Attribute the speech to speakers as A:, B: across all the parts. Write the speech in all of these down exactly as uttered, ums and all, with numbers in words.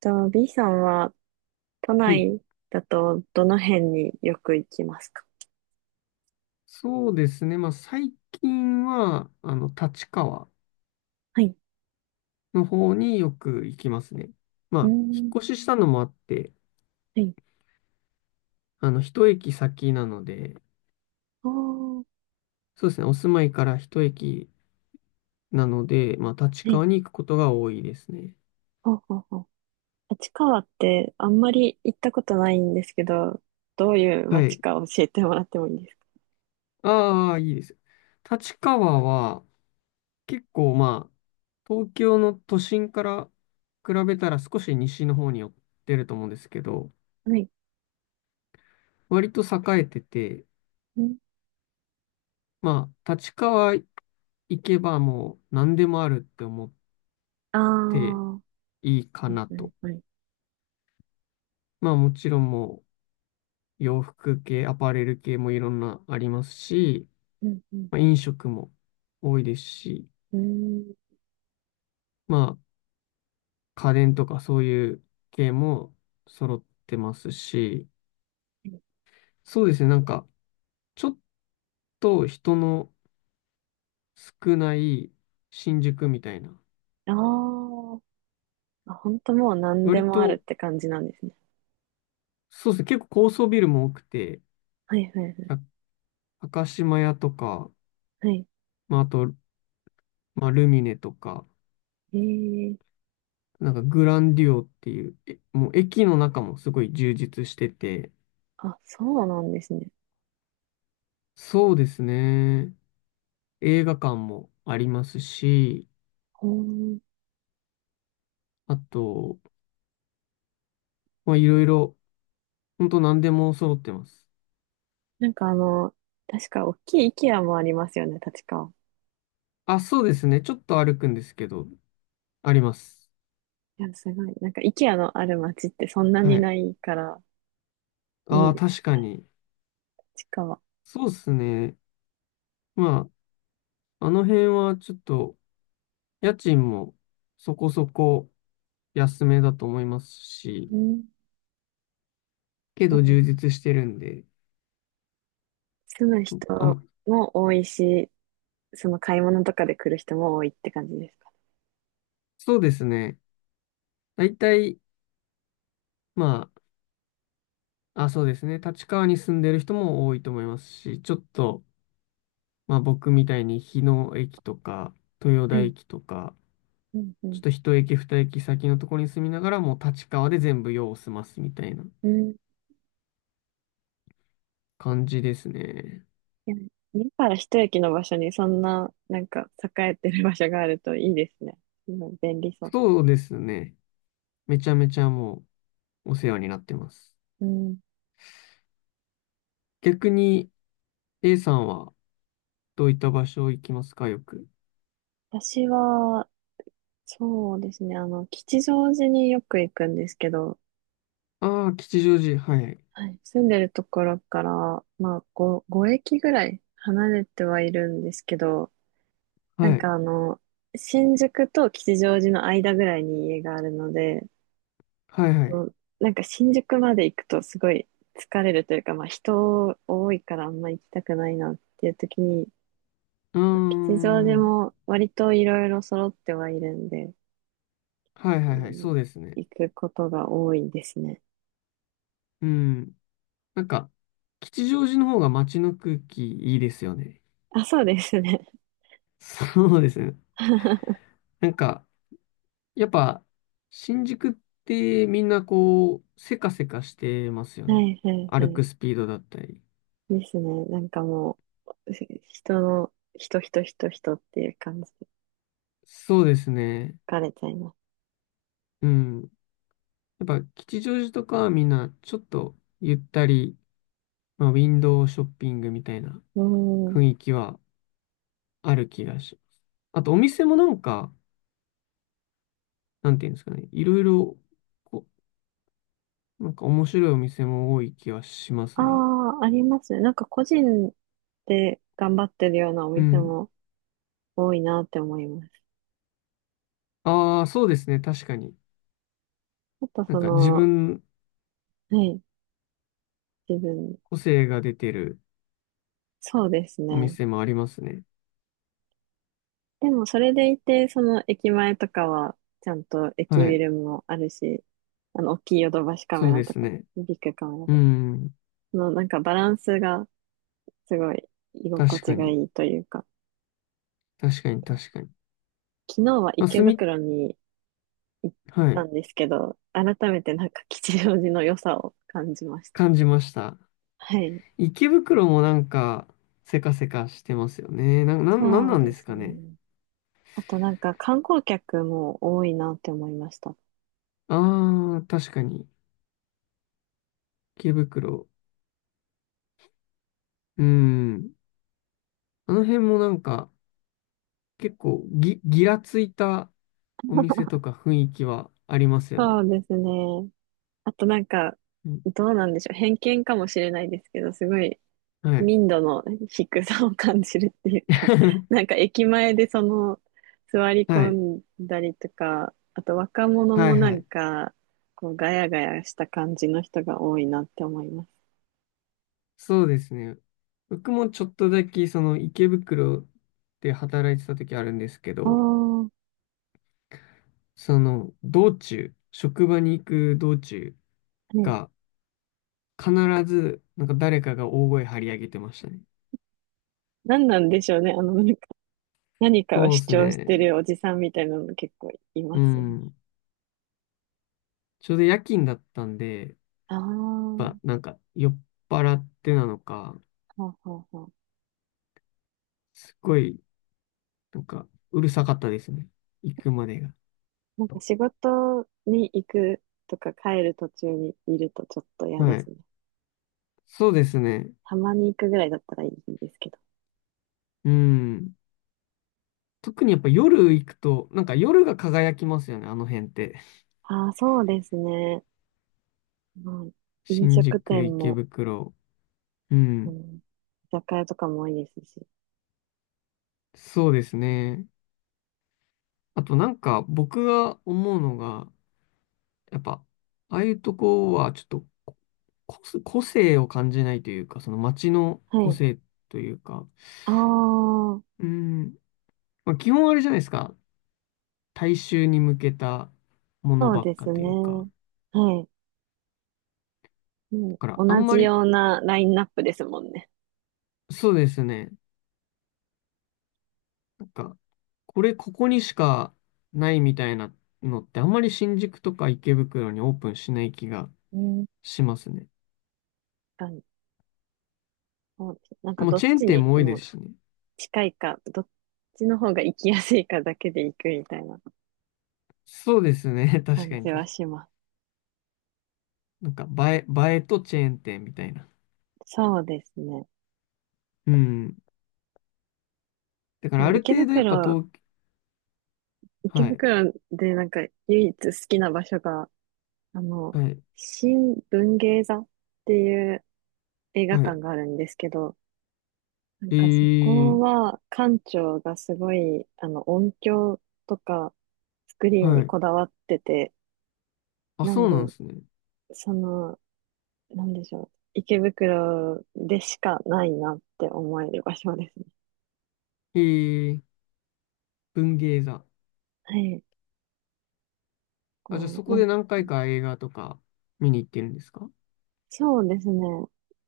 A: と、B さんは都
B: はい。
A: 内だとどの辺によく行きますか？
B: そうですね。まあ、最近は、あの、立川
A: はい。
B: の方によく行きますね。まあ、
A: うー
B: 引っ
A: ん。
B: 越ししたのもあって、
A: はい。
B: あの、一駅先なので、
A: ああ、は
B: そうですね。お住まいから一駅なので、まあ、立
A: い。
B: 川に行くことが多いですね。
A: ほうほうほう。立川ってあんまり行ったことないんですけど、どういう
B: は
A: 街
B: い。
A: か教えてもらってもいいですか？
B: ああ、いいです。立川は、結構まあ、東京の都心から比べたら少し西の方に寄ってると思うんですけど、
A: はい。
B: 割と栄えてて、
A: うん。
B: まあ、立川行けばもう何でもあるって思っ
A: ああ、
B: て
A: は
B: いいか
A: い
B: な
A: はい
B: と。
A: はい。
B: まあもちろんもう洋服系、アパレル系もいろんなありますし、
A: うんうん。
B: まあ、飲食も多いですし、
A: うーん。
B: まあ家電とかそういう系も揃ってますし、そうですね、なんかちょっと人の少ない新宿みたいな、
A: ああ、本当もう何で
B: 割
A: もあるっ
B: と
A: て感じなんですね。
B: そうですね、結構高層ビルも多くて、
A: はいはいはい。
B: 赤高島屋とか、
A: はい。
B: まああと、まあ、ルミネとか、
A: ええ、
B: なんかグランデュオっていう、えもう駅の中もすごい充実してて、
A: あ、そうなんですね。
B: そうですね。映画館もありますし、
A: ほー、
B: あと、まあいろいろ、ほんと何でも揃ってます。
A: なんかあの、確か大きい IKEA もありますよね、立川。
B: あ、そうですね。ちょっと歩くんですけど、あります。
A: いや、すごい。なんか IKEA のある街ってそんな
B: は
A: に
B: い。
A: ないから、い
B: あ
A: い
B: あ、
A: で
B: 確
A: す、
B: かに。
A: 立川。
B: そうですね。まあ、あの辺はちょっと、家賃もそこそこ安めだと思いますし、
A: うん。で
B: けど充
A: も
B: 実してるんで、
A: 住む人
B: あ、
A: も多いし、その買い物とかで来る人も多いって感じですか
B: そうですね。だいたいまあ、あ、そうですね。立川に住んでる人も多いと思いますし、ちょっと、まあ僕みたいに日野駅とか、豊
A: ね。
B: 田
A: はい。
B: 駅とか、
A: うん、う
B: ちょっ
A: ん。
B: と一駅二駅先のところに住みながら、もう立川で全部用を済ますみたいな
A: うん。い
B: 感じですね。
A: や、家から一駅の場所にそんな、なんか栄えてる場所があるといいですね。うん、便利そう。
B: そうですね。めちゃめちゃもうお世話になってます。
A: うん。
B: 逆に A さんはどういった場所行きますか、よく。
A: 私は、そうですね、あの、吉祥寺によく行くんですけど、
B: ああ、吉祥寺。はい。
A: はい、住んでるところから、まあ、ご、ご駅ぐらい離れてはいるんですけど、なん
B: はい。
A: かあの、新宿と吉祥寺の間ぐらいに家があるので、
B: はいはい。
A: もうなんか新宿まで行くとすごい疲れるというか、まあ人多いからあんま行きたくないなっていう時に、
B: うー
A: まあ吉祥寺
B: ん。
A: も割といろいろ揃ってはいるんで、
B: はい
A: う
B: はいはい。
A: ん、
B: そうですね。
A: 行くことが多いですね。
B: うん。なんか、吉祥寺の方が街の空気いいですよね。
A: あ、そうですね。
B: そうですね。
A: は
B: なんか、やっぱ、新宿ってみんなこう、せかせかしてますよ
A: い
B: ね。
A: はいは
B: 歩
A: い。
B: くスピードだったり。
A: ですね。なんかもう、ひ人の、人、人、人、人っていう感じで
B: そうですね。
A: 疲れちゃいます。
B: うん。やっぱ、吉祥寺とかはみんなちょっとゆったり、まあ、ウィンドウショッピングみたいな
A: うん。
B: 雰囲気はある気がします。あと、お店もなんか、なんていうんですかね。いろいろ、こう、なんか面白いお店も多い気はしま
A: あ
B: すね。
A: あ、ありますね。なんか個人で頑張ってるようなお
B: う
A: 店
B: ん。
A: も多いなって思います。
B: ああ、そうですね。確かに。
A: あと
B: なん
A: そ
B: か自
A: の、
B: 分、
A: はい、自分、
B: 個性が出てる
A: そうです
B: お
A: ね。
B: 店もありますね。
A: でもそれでいて、その駅前とかは、ちゃんと駅
B: は
A: ビ
B: い。
A: ルもあるし、あの、大きいヨドバシカ
B: そ
A: メ
B: う
A: ラ
B: で
A: と
B: す
A: か、
B: ね。
A: ビッグカメラと
B: う
A: か、
B: ん。
A: のなんかバランスがすごい居心
B: 確か
A: 地が
B: に。
A: いいというか、
B: 確かに、確かに。
A: 昨日は
B: まあ、
A: 池
B: すみ、
A: 袋に行っ
B: は
A: た
B: い。
A: んですけど、改めてなんか吉祥寺の良さを感じました。
B: 感じました。
A: はい。
B: 池袋もなんか、せかせかしてますよね。な、な、なん
A: そう
B: なんで
A: で
B: す
A: す
B: か
A: ね。
B: ね。
A: あとなんか観光客も多いなって思いました。
B: ああ、確かに。池袋。うん。あの辺もなんか、結構ぎ、ぎらついたお店とか雰囲気はありますよ
A: そ
B: ね。
A: うですね。あとなんか、
B: うん
A: どうなんでしょう。偏見かもしれないですけど、すごい
B: はい。
A: 民度の低さを感じるっていうか、なんか駅前でその座り
B: はい。
A: 込んだりとか、あと若者
B: は
A: も
B: い
A: な
B: は
A: ん
B: い。
A: か、こうガヤガヤした感じの人が多いなって思います。
B: そうですね。僕もちょっとだけ、その池袋で働いてた時あるんですけ
A: あ
B: ど、
A: あ、
B: その道中、職場に行く道中
A: ね。
B: が必ずなんか誰かが大声張り上げてましたね。
A: 何なんでしょうね。あの、なんか何かを
B: そう
A: 主
B: です
A: 張して
B: ね。
A: るおじさんみたいなの結構い
B: う
A: ますよね。
B: ん。ちょうど夜勤だったんで、
A: ああ、
B: やっぱなんか酔っ払ってなのか、
A: ほうほうほう。
B: すごいなんかうるさかったですね。行くまでが。
A: なんか仕事に行くとか帰る途中にいるとちょっと嫌で
B: は
A: す
B: い。
A: ね。
B: そうですね。
A: たまに行くぐらいだったらいいんですけど。
B: うん。特にやっぱ夜行くと、なんか夜が輝きますよね、あの辺って。
A: ああ、そうですね。まあ、飲
B: 新宿、
A: 食店
B: 池
A: も、
B: 袋。う
A: うん、
B: ん。
A: 居酒屋とかも多いですし。
B: そうですね。あとなんか僕が思うのが、やっぱ、ああいうとこはちょっとこ個性個性を感じないというか、その街の
A: は
B: 個
A: い。
B: 性というか、
A: ああ、
B: うん。まあ、基本あれじゃないですか。大衆に向けたもの
A: そう
B: ばっ
A: で
B: か
A: す
B: と
A: ね。
B: いうか。
A: はい。
B: だ
A: も
B: から
A: う
B: あ
A: 同
B: んま
A: じ
B: り、
A: ようなラインナップですもんね。
B: そうですね。なんか、これここにしかないみたいなのってあんまり新宿とか池袋にオープンしない気が
A: うん。
B: しますね。
A: 確かに。そうです。なんか
B: もう
A: どっ
B: チェーン
A: ち
B: 店
A: に
B: も多い
A: も
B: で
A: う
B: すしね。
A: 近いか、どっちの方が行きやすいかだけで行くみたいな
B: そうですね。確
A: 感
B: かに
A: じ
B: 確か
A: は
B: に。
A: します。
B: なんか映え、映えとチェーン店みたいな。
A: そうですね。
B: うん。だか
A: で
B: ら
A: も
B: ある
A: 池
B: 程度やっぱ
A: 袋、
B: 東、
A: 池
B: はい、
A: 袋でなんか唯一好きな場所が、あの、
B: はい、
A: 新文芸座っていう映画
B: は
A: 館
B: い。
A: があるんですけど、なん
B: え
A: かそ
B: ー、
A: こは館長がすごい、あの、音響とかスクリーン
B: は
A: に
B: い。
A: こだわってて、
B: あ、
A: なん
B: そう
A: で、
B: なんですね。
A: その、なんでしょう、池袋でしかないなって思える場所ですね。
B: えー、文芸座。
A: はい。
B: あ、じゃあ
A: こ
B: そ
A: う、な
B: こ
A: ん
B: で何回か映画とか見に行ってるんですか？
A: そうですね。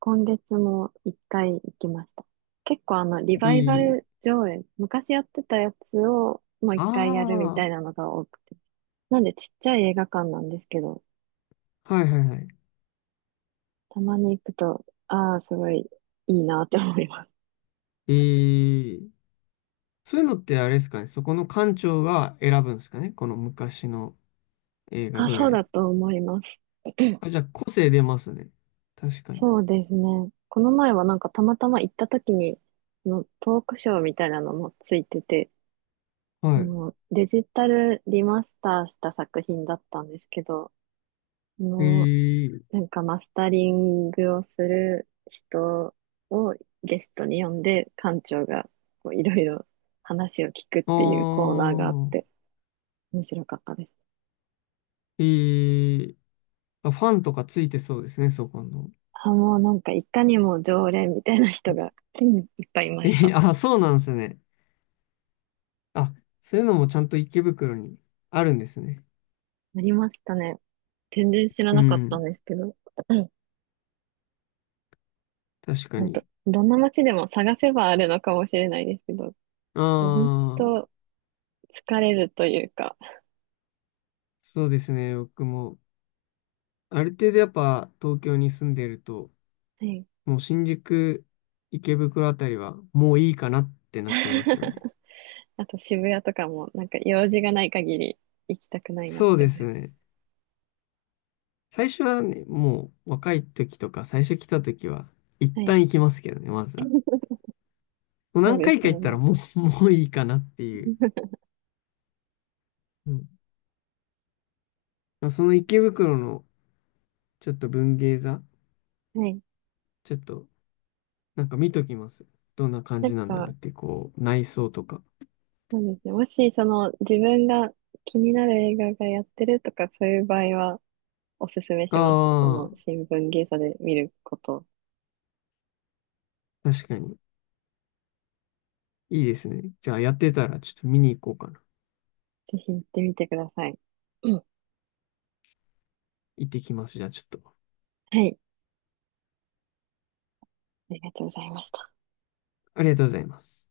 A: 今月も一回行きました。結構あの、リ
B: え
A: バイバ
B: ー、
A: ル上映、昔やってたやつをもう一回やるみた
B: あ
A: いなのが多くて。なんでちっちゃい映画館なんですけど、
B: あ、はいはいはい。
A: たまに行くと、ああ、すごいいいなって思います。
B: えー、そういうのってあれですかね、そこの館長が選ぶんですかね、この昔の映画
A: あ、
B: ど
A: そう
B: れ。
A: だと思います。
B: あ、じゃあ個性出ますね。確かに。
A: そうですね。この前はなんかたまたま行った時に、のトークショーみたいなのもついてて、
B: はい。
A: もうデジタルリマスターした作品だったんですけど、あ
B: え
A: の
B: ー、
A: なんかマスタリングをする人をゲストに呼んで、館長がこういろいろ話を聞くっ
B: あ
A: ていうコーナーがあっ
B: ー、
A: て、面白かったです。
B: えー、あ、ファンとかついてそうですね、そこの。
A: あ、もうなんかいかにも常連みたいな人がうんいっぱいいま
B: え
A: した。あ
B: ー、あ、そうなんですね。あ、そういうのもちゃんと池袋にあるんですね。
A: りましたね。全然知ら
B: う
A: なかったん
B: ん、
A: ですけど、うん、
B: 確か
A: なんと、
B: に。
A: どんな街でも探せばあるのかもしれないですけど、でも本
B: ああ。
A: 当疲れるというか、
B: そうですね、僕も。ある程度やっぱ東京に住んでると、
A: はい。
B: もう新宿、池袋あたりはもういいかなってなっちゃいますよね。
A: あと渋谷とかも、なんか用事がない限り行きたくないなっ
B: そう
A: て
B: で
A: 思い
B: す
A: ます。
B: ね。最初はね、もう若い時とか最初来た時は一
A: はい。
B: 旦行きますけどね、まずは。もう
A: そう
B: 何
A: で
B: 回
A: す
B: か行
A: よ
B: ったら
A: ね。
B: もう、もういいかなっていう。うん。まあその池袋のちょっと文芸座、
A: はい。
B: ちょっとなんか見ときます。どんな感
A: なん
B: じなんだろう
A: か、
B: って、こう、内装とか。
A: そうですね。もし、その、自分が気になる映画がやってるとか、そういう場合は、おすすめします。そ
B: あ
A: の、新聞芸座で見ること、
B: あ、確かに。いいですね。じゃあやってたらちょっと見に行こうかな。
A: ぜひ行ってみてください。うん、
B: 行ってきます。じゃあちょっと。
A: はい。ありがとうございました。
B: ありがとうございます。